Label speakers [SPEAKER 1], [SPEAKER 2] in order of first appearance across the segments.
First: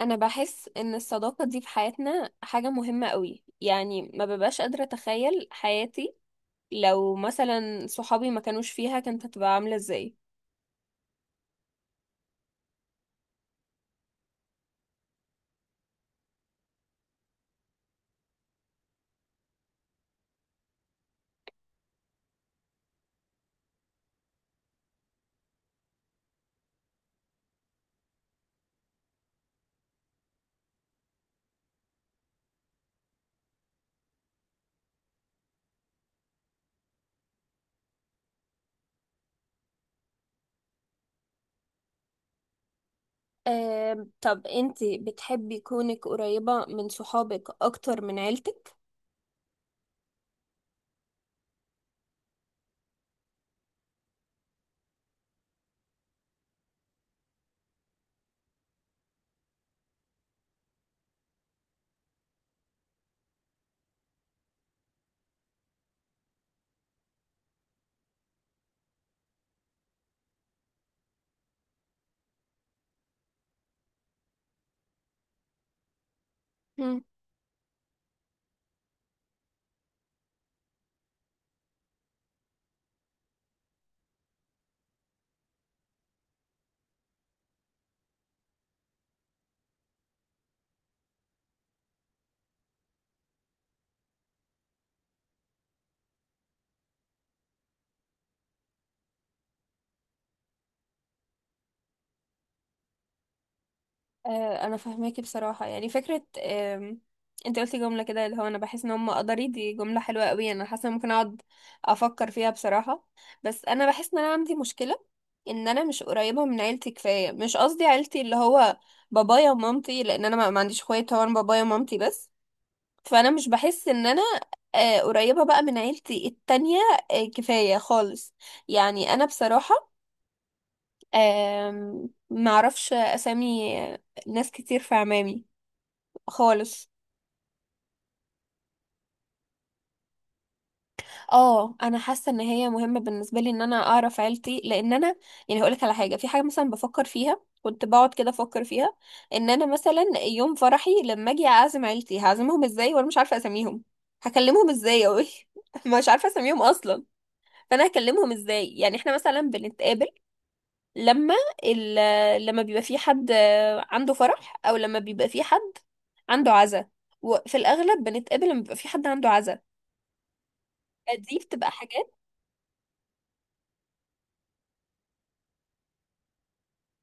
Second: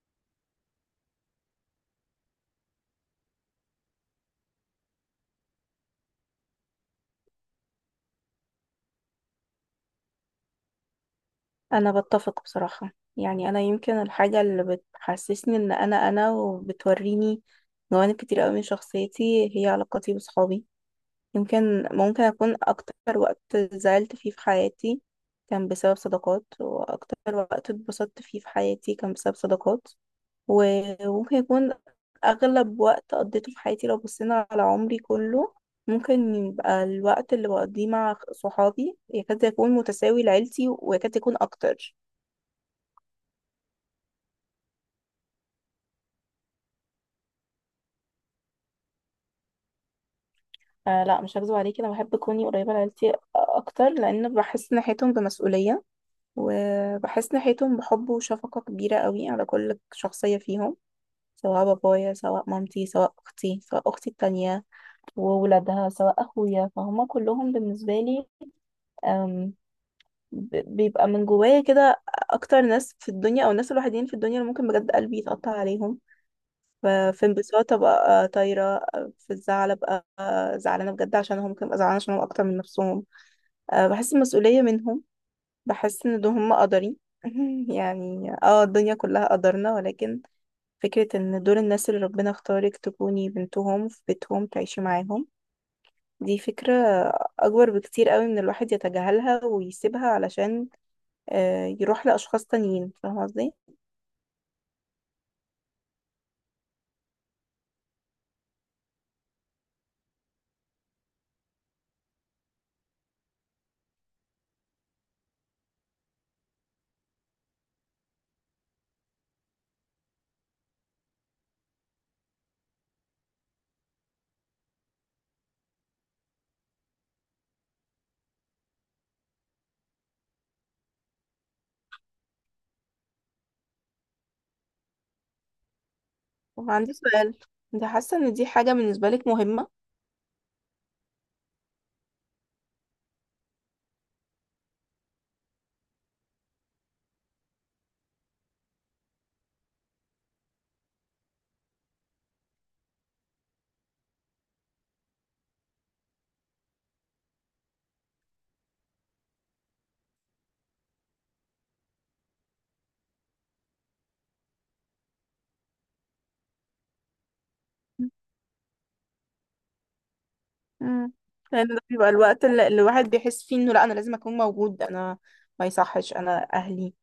[SPEAKER 1] انا بحس ان الصداقة دي في حياتنا حاجة مهمة قوي، يعني ما ببقاش قادرة اتخيل حياتي لو مثلا صحابي ما كانوش فيها كانت هتبقى عاملة ازاي.
[SPEAKER 2] انا بتفق بصراحة. يعني انا يمكن الحاجة اللي بتحسسني ان انا وبتوريني جوانب كتير قوي من شخصيتي هي علاقاتي بصحابي. يمكن ممكن اكون اكتر وقت زعلت فيه في حياتي كان بسبب صداقات، واكتر وقت اتبسطت فيه في حياتي كان بسبب صداقات. وممكن يكون اغلب وقت قضيته في حياتي، لو بصينا على عمري كله، ممكن يبقى الوقت اللي بقضيه مع صحابي يكاد يكون متساوي لعيلتي ويكاد يكون اكتر.
[SPEAKER 1] آه، طب انتي بتحبي كونك قريبة من صحابك اكتر من عيلتك؟
[SPEAKER 2] آه لا، مش هكذب عليكي، انا بحب كوني قريبه لعيلتي اكتر، لان بحس ناحيتهم بمسؤوليه وبحس ناحيتهم بحب وشفقه كبيره قوي على كل شخصيه فيهم. سواء بابايا، سواء مامتي، سواء اختي، سواء اختي التانية وولادها، سواء اخويا، فهم كلهم بالنسبه لي، آم، بيبقى من جوايا كده اكتر ناس في الدنيا، او الناس الوحيدين في الدنيا اللي ممكن بجد قلبي يتقطع عليهم. في انبساط ابقى طايره، في الزعل ابقى زعلانه بجد عشانهم، ممكن ابقى زعلانه عشانهم اكتر من نفسهم. أه، بحس المسؤولية منهم. بحس ان دول هم قدري. يعني اه الدنيا كلها قدرنا، ولكن فكرة ان دول الناس اللي ربنا اختارك تكوني بنتهم، في بيتهم تعيشي معاهم، دي فكرة اكبر بكتير قوي من الواحد يتجاهلها ويسيبها علشان آه يروح لاشخاص تانيين. فاهمة قصدي؟
[SPEAKER 1] آه، انا فاهماكي بصراحه، يعني فكره انت قلتي جمله كده اللي هو انا بحس ان هم قدري، دي جمله حلوه قوي، انا حاسه إن ممكن اقعد افكر فيها بصراحه. بس انا بحس ان انا عندي مشكله، ان انا مش قريبه من عيلتي كفايه، مش قصدي عيلتي اللي هو بابايا ومامتي، لان انا ما عنديش اخوات، هو انا بابايا ومامتي بس. فانا مش بحس ان انا قريبه بقى من عيلتي التانية كفايه خالص. يعني انا بصراحه معرفش اسامي ناس كتير في عمامي خالص.
[SPEAKER 2] وعندي سؤال، انت حاسة ان دي حاجة بالنسبة لك مهمة؟
[SPEAKER 1] اه انا حاسه ان هي مهمه بالنسبه لي ان انا اعرف عيلتي، لان انا يعني هقولك على حاجه، في حاجه مثلا بفكر فيها، كنت بقعد كده افكر فيها، ان انا مثلا يوم فرحي لما اجي اعزم عيلتي هعزمهم ازاي وانا مش عارفه اسميهم؟ هكلمهم ازاي اوي؟ مش عارفه اسميهم اصلا. فانا هكلمهم ازاي؟ يعني احنا مثلا بنتقابل لما ال... لما بيبقى في حد عنده فرح، او لما بيبقى في حد عنده عزا، وفي الاغلب بنتقابل لما بيبقى في حد عنده عزا.
[SPEAKER 2] مم.
[SPEAKER 1] دي
[SPEAKER 2] لان
[SPEAKER 1] بتبقى
[SPEAKER 2] ده بيبقى
[SPEAKER 1] حاجات
[SPEAKER 2] الوقت اللي الواحد بيحس فيه انه لا، انا لازم اكون موجود، انا ما يصحش، انا اهلي،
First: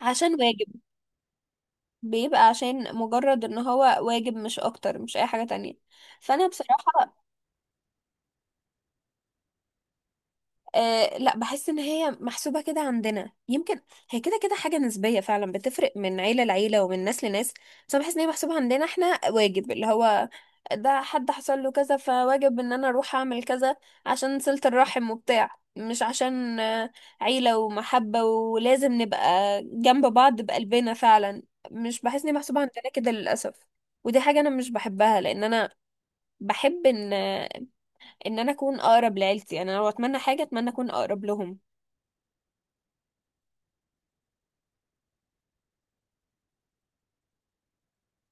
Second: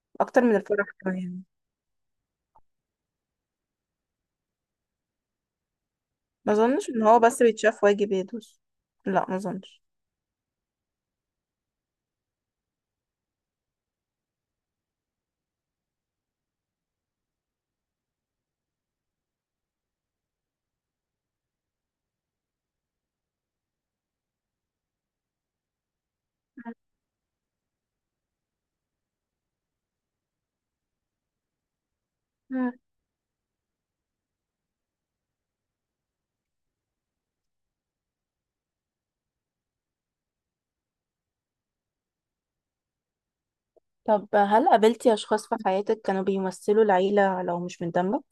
[SPEAKER 1] عشان
[SPEAKER 2] اكتر من
[SPEAKER 1] واجب،
[SPEAKER 2] الفرح كمان.
[SPEAKER 1] بيبقى عشان مجرد ان هو واجب، مش اكتر مش اي حاجة تانية. فانا
[SPEAKER 2] ما اظنش ان
[SPEAKER 1] بصراحة
[SPEAKER 2] هو بس بيتشاف واجب يدوس، لا ما اظنش.
[SPEAKER 1] أه لا، بحس ان هي محسوبة كده عندنا يمكن، هي كده كده حاجة نسبية فعلا، بتفرق من عيلة لعيلة ومن ناس لناس، بس انا بحس ان هي محسوبة عندنا احنا واجب، اللي هو ده حد حصل له كذا فواجب ان انا اروح اعمل كذا عشان صلة الرحم وبتاع، مش عشان عيلة ومحبة ولازم نبقى جنب بعض بقلبنا فعلا، مش بحس ان هي محسوبة
[SPEAKER 2] مم.
[SPEAKER 1] عندنا كده للأسف. ودي حاجة انا مش بحبها لان انا بحب ان انا اكون اقرب لعيلتي، يعني انا لو اتمنى حاجة اتمنى اكون اقرب لهم.
[SPEAKER 2] طب هل قابلتي أشخاص في حياتك كانوا بيمثلوا العيلة لو مش من دمك؟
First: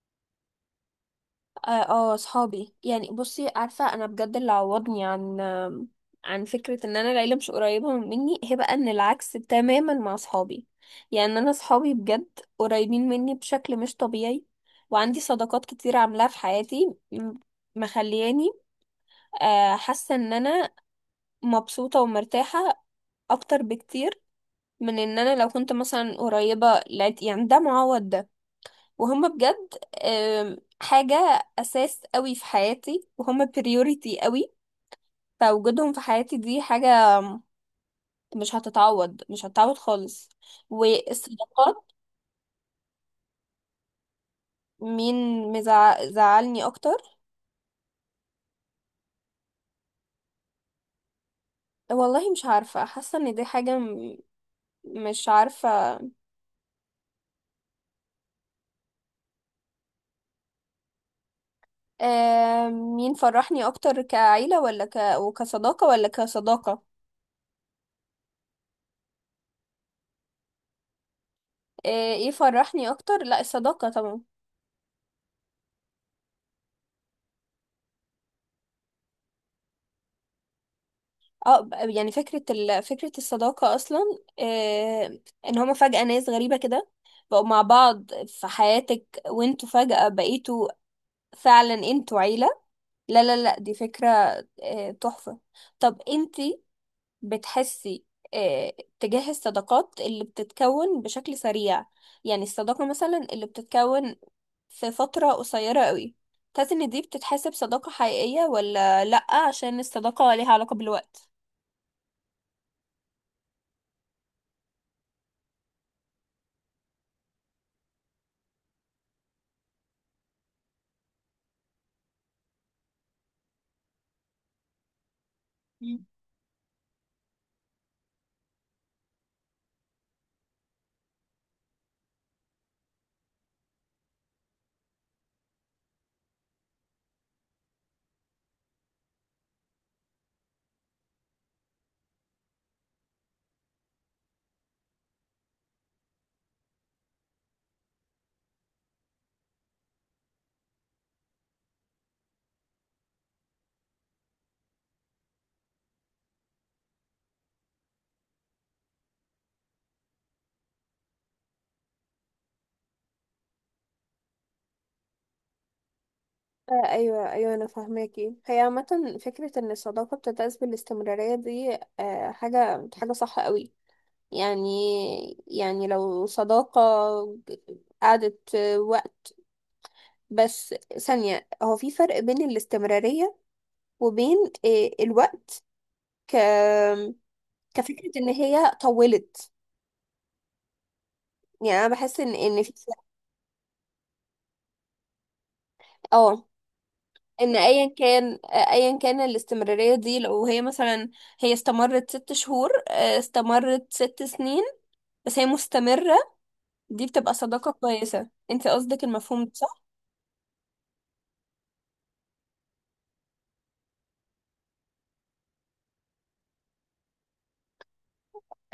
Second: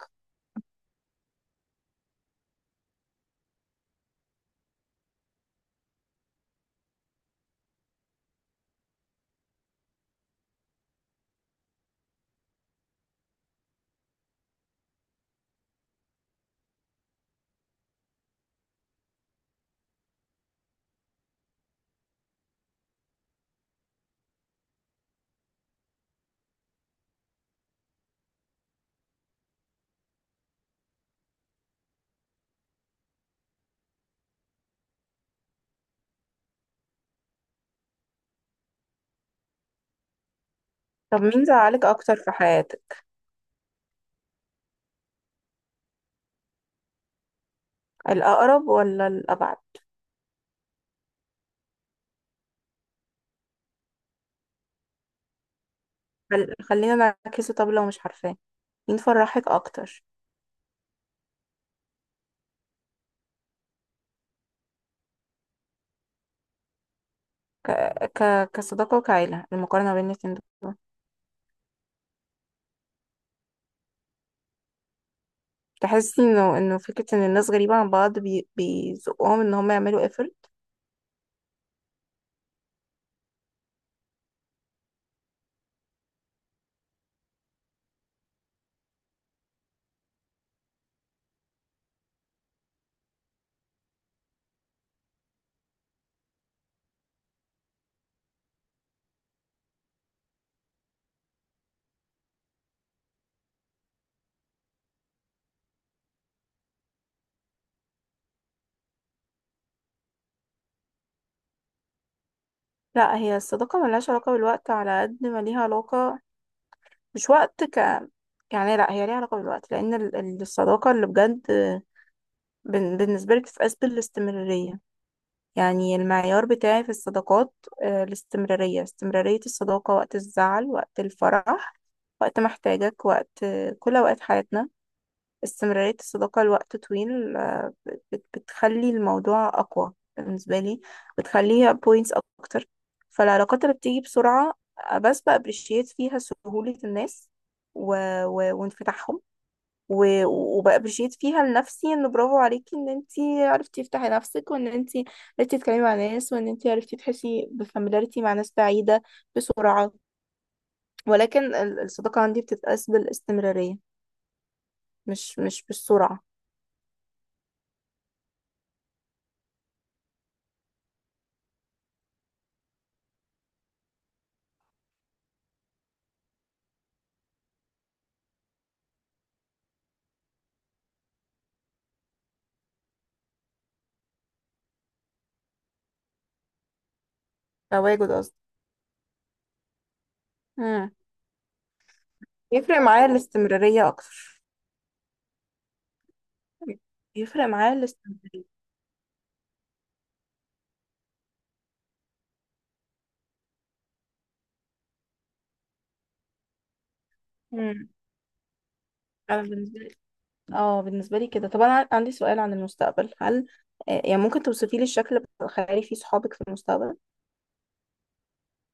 [SPEAKER 1] اه صحابي، يعني بصي عارفة انا بجد اللي عوضني عن عن فكرة ان انا العيلة مش قريبة مني، هي بقى ان العكس تماما مع صحابي. يعني انا صحابي بجد قريبين مني بشكل مش طبيعي، وعندي صداقات كتير عاملاها في حياتي مخلياني حاسة ان انا مبسوطة ومرتاحة اكتر بكتير من ان انا لو كنت مثلا قريبة يعني ده معوض ده. وهم بجد حاجة أساس قوي في حياتي، وهم بريوريتي قوي، فوجودهم في حياتي دي حاجة مش هتتعوض، مش هتتعوض خالص،
[SPEAKER 2] طب مين
[SPEAKER 1] والصداقات.
[SPEAKER 2] زعلك اكتر في حياتك،
[SPEAKER 1] مين مزعلني أكتر؟
[SPEAKER 2] الاقرب ولا الابعد؟
[SPEAKER 1] والله مش عارفة، حاسة إن دي حاجة مش عارفة.
[SPEAKER 2] خلينا نعكسه، طب لو مش عارفاه، مين فرحك اكتر؟
[SPEAKER 1] مين فرحني أكتر، كعيلة ولا وكصداقة ولا كصداقة؟
[SPEAKER 2] ك... كصداقة وكعيلة، المقارنة بين الاتنين دول.
[SPEAKER 1] آه، ايه فرحني أكتر؟ لا، الصداقة طبعا.
[SPEAKER 2] تحسي انه فكرة ان الناس غريبة عن بعض بيزقهم ان هم يعملوا قفل؟
[SPEAKER 1] اه يعني فكرة الصداقة أصلا، آه... إن هما فجأة ناس غريبة كده بقوا مع بعض في حياتك، وانتوا فجأة بقيتوا فعلا انتوا عيلة. لا لا لا، دي فكرة تحفة. طب انتي بتحسي آه... تجاه الصداقات اللي بتتكون بشكل سريع، يعني الصداقة مثلا اللي بتتكون في فترة قصيرة قوي، تحسي إن دي بتتحسب صداقة حقيقية ولا لأ، عشان الصداقة ليها علاقة بالوقت؟
[SPEAKER 2] لا، هي الصداقة ملهاش علاقة بالوقت على قد ما ليها علاقة، مش وقت ك، يعني لا، هي ليها علاقة بالوقت، لأن الصداقة اللي بجد، بالنسبة لي بتتقاس بالاستمرارية. يعني المعيار بتاعي في الصداقات، الاستمرارية، استمرارية الصداقة وقت الزعل، وقت الفرح، وقت ما احتاجك، وقت كل أوقات حياتنا. استمرارية الصداقة لوقت طويل بتخلي الموضوع أقوى بالنسبة لي، بتخليها بوينتس أكتر. فالعلاقات اللي بتيجي بسرعة، بس بأبريشيت فيها سهولة الناس و... وانفتاحهم، وبأبريشيت فيها لنفسي إن برافو عليكي، إن أنتي عرفتي تفتحي نفسك، وإن أنتي عرفتي تتكلمي مع ناس، وإن أنتي عرفتي تحسي بفاميلاريتي مع ناس بعيدة بسرعة. ولكن الصداقة عندي بتتقاس بالاستمرارية، مش بالسرعة.
[SPEAKER 1] آه، ايوه ايوه، انا فاهماكي، هي عامه فكره ان الصداقه بتتأسس بالاستمراريه، دي حاجه حاجه صح قوي. يعني، لو صداقه قعدت وقت، بس ثانيه، هو في فرق بين الاستمراريه وبين الوقت، ك
[SPEAKER 2] تواجد
[SPEAKER 1] كفكره ان
[SPEAKER 2] قصدي.
[SPEAKER 1] هي طولت.
[SPEAKER 2] مم.
[SPEAKER 1] يعني انا بحس ان في
[SPEAKER 2] يفرق
[SPEAKER 1] فرق.
[SPEAKER 2] معايا الاستمرارية أكتر،
[SPEAKER 1] اه،
[SPEAKER 2] يفرق
[SPEAKER 1] ان
[SPEAKER 2] معايا الاستمرارية.
[SPEAKER 1] ايا كان الاستمراريه دي، لو هي مثلا هي استمرت 6 شهور استمرت 6 سنين، بس هي مستمرة، دي بتبقى صداقة
[SPEAKER 2] مم.
[SPEAKER 1] كويسة. انت قصدك
[SPEAKER 2] انا
[SPEAKER 1] المفهوم ده
[SPEAKER 2] بالنسبه
[SPEAKER 1] صح؟
[SPEAKER 2] لي، اه بالنسبه لي كده. طب انا عندي سؤال عن المستقبل، هل يعني ممكن توصفي لي الشكل الخيالي في صحابك في المستقبل؟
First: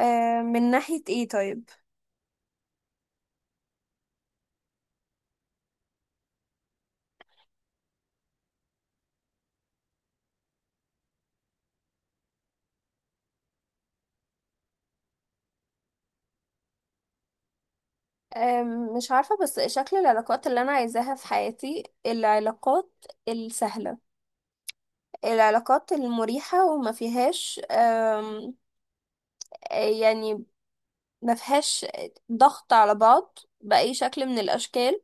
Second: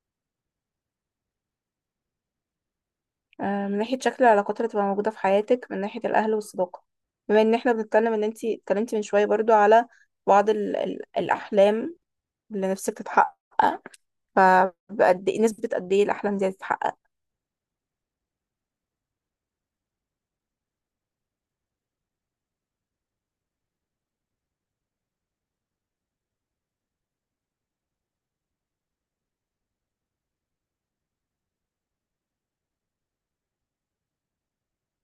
[SPEAKER 1] آه، من ناحية ايه طيب؟
[SPEAKER 2] من ناحيه شكل العلاقات اللي تبقى موجوده في حياتك، من ناحيه الاهل والصداقه، بما ان احنا بنتكلم ان انتي اتكلمتي من شويه برضو على بعض ال ال الاحلام اللي نفسك تتحقق، فبقد ايه، نسبه قد ايه الاحلام دي هتتحقق؟
[SPEAKER 1] مش عارفة، بس شكل العلاقات اللي أنا عايزاها في حياتي العلاقات السهلة، العلاقات المريحة، وما فيهاش يعني ما فيهاش ضغط على بعض بأي شكل من الأشكال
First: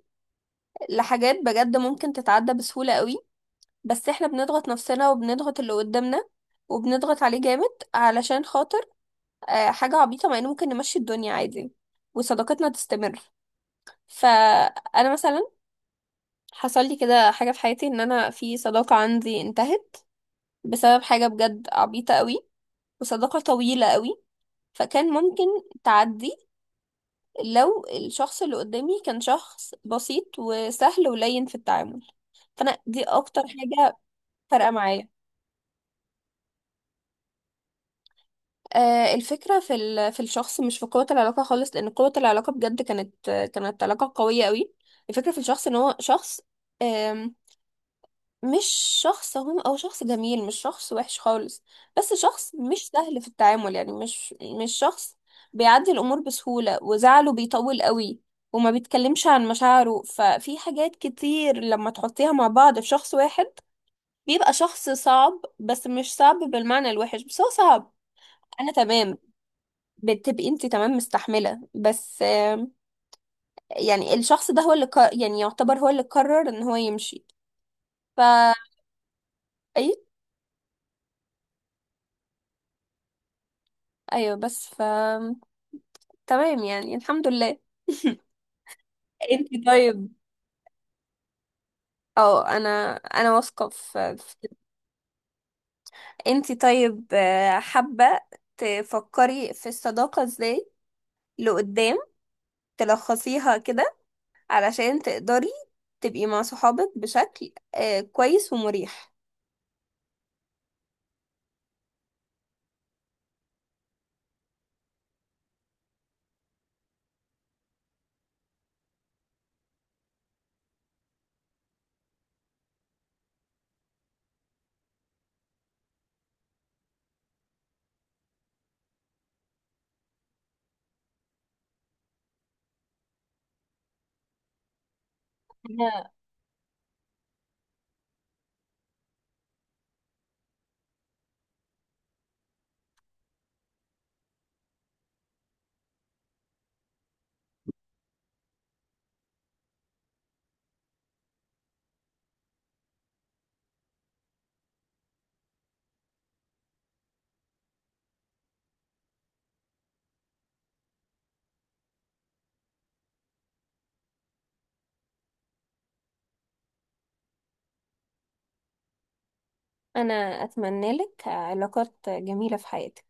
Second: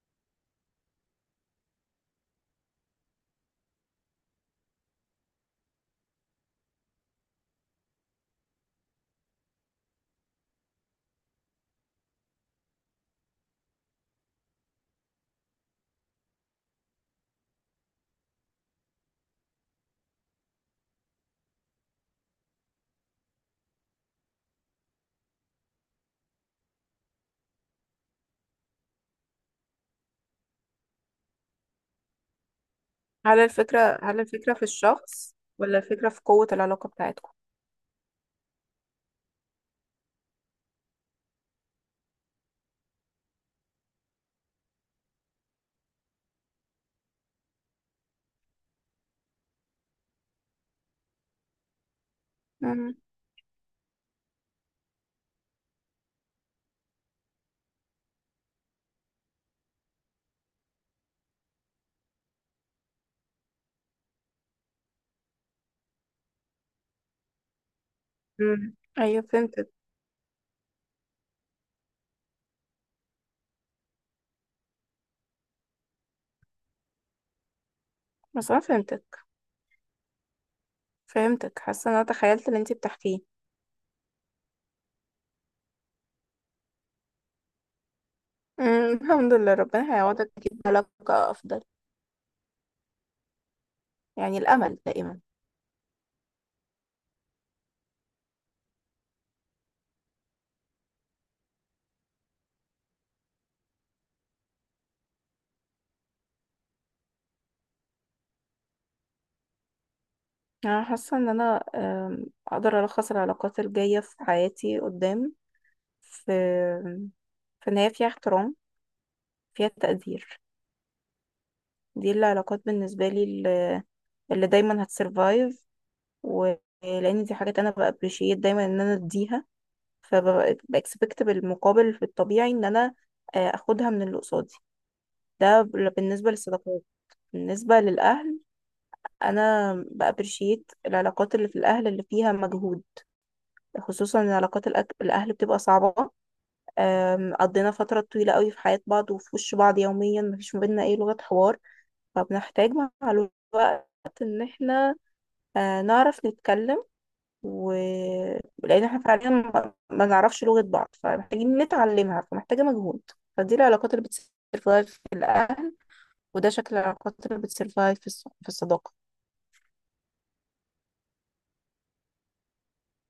[SPEAKER 1] لحاجات بجد ممكن تتعدى بسهولة قوي، بس احنا بنضغط نفسنا وبنضغط اللي قدامنا وبنضغط عليه جامد علشان خاطر حاجة عبيطة، مع إن ممكن نمشي الدنيا عادي وصداقتنا تستمر. فأنا مثلا حصل لي كده حاجة في حياتي، إن أنا في صداقة عندي انتهت بسبب حاجة بجد عبيطة قوي، وصداقة طويلة قوي، فكان ممكن تعدي لو الشخص اللي قدامي كان شخص بسيط وسهل ولين في التعامل، فأنا دي
[SPEAKER 2] هل
[SPEAKER 1] أكتر حاجة
[SPEAKER 2] الفكره، هل الفكره في
[SPEAKER 1] فارقة معايا.
[SPEAKER 2] الشخص، ولا الفكره في قوه العلاقه بتاعتكم؟
[SPEAKER 1] آه، الفكرة في في الشخص مش في قوة العلاقة خالص، لأن قوة العلاقة بجد كانت علاقة قوية قوي. الفكرة في الشخص إن هو شخص آم، مش شخص، هو أو شخص جميل مش شخص وحش خالص، بس شخص مش
[SPEAKER 2] مم.
[SPEAKER 1] سهل في التعامل، يعني مش شخص بيعدي الأمور بسهولة، وزعله بيطول قوي، وما بيتكلمش عن مشاعره، ففي حاجات كتير لما تحطيها مع بعض في شخص واحد بيبقى شخص صعب، بس مش صعب بالمعنى الوحش، بس هو صعب. أنا
[SPEAKER 2] مم.
[SPEAKER 1] تمام،
[SPEAKER 2] ايوه فهمتك.
[SPEAKER 1] بتبقي انت تمام مستحملة، بس يعني الشخص ده هو اللي يعني يعتبر هو اللي قرر ان هو يمشي، ف
[SPEAKER 2] بس انا فهمتك،
[SPEAKER 1] اي،
[SPEAKER 2] فهمتك، حاسه ان انا تخيلت اللي انت بتحكيه.
[SPEAKER 1] ايوه، بس تمام، يعني الحمد لله.
[SPEAKER 2] مم. الحمد
[SPEAKER 1] انت
[SPEAKER 2] لله، ربنا
[SPEAKER 1] طيب،
[SPEAKER 2] هيعوضك يجيب علاقه افضل.
[SPEAKER 1] اه، انا واثقة في
[SPEAKER 2] يعني
[SPEAKER 1] كده.
[SPEAKER 2] الامل دائما.
[SPEAKER 1] انت طيب، حابة تفكري في الصداقة ازاي لقدام، تلخصيها كده علشان تقدري تبقي مع صحابك بشكل كويس ومريح؟
[SPEAKER 2] انا حاسه ان انا، اقدر الخص العلاقات الجايه في حياتي قدام في، في ان هي فيها احترام، فيها تقدير. دي العلاقات بالنسبه لي اللي، اللي دايما هتسرفايف، ولان دي حاجات انا بابريشيت دايما ان انا اديها، فبكسبكت بالمقابل في الطبيعي ان انا اخدها من اللي قصادي. ده
[SPEAKER 1] أنا
[SPEAKER 2] بالنسبة للصداقات. بالنسبة للأهل، أنا بأبريشيت العلاقات اللي في الأهل اللي فيها مجهود، خصوصا إن علاقات الأهل بتبقى صعبة. قضينا فترة طويلة قوي في حياة بعض وفي وش بعض يوميا، مفيش ما بينا أي لغة حوار، فبنحتاج مع الوقت إن احنا نعرف نتكلم. ولان احنا فعليا ما نعرفش لغة بعض، فمحتاجين نتعلمها، فمحتاجة مجهود. فدي العلاقات اللي بتسرفايف، وده شكل العلاقات اللي بتسرفايف في في الصداقة.
[SPEAKER 1] أنا أتمنى لك علاقات جميلة في حياتك.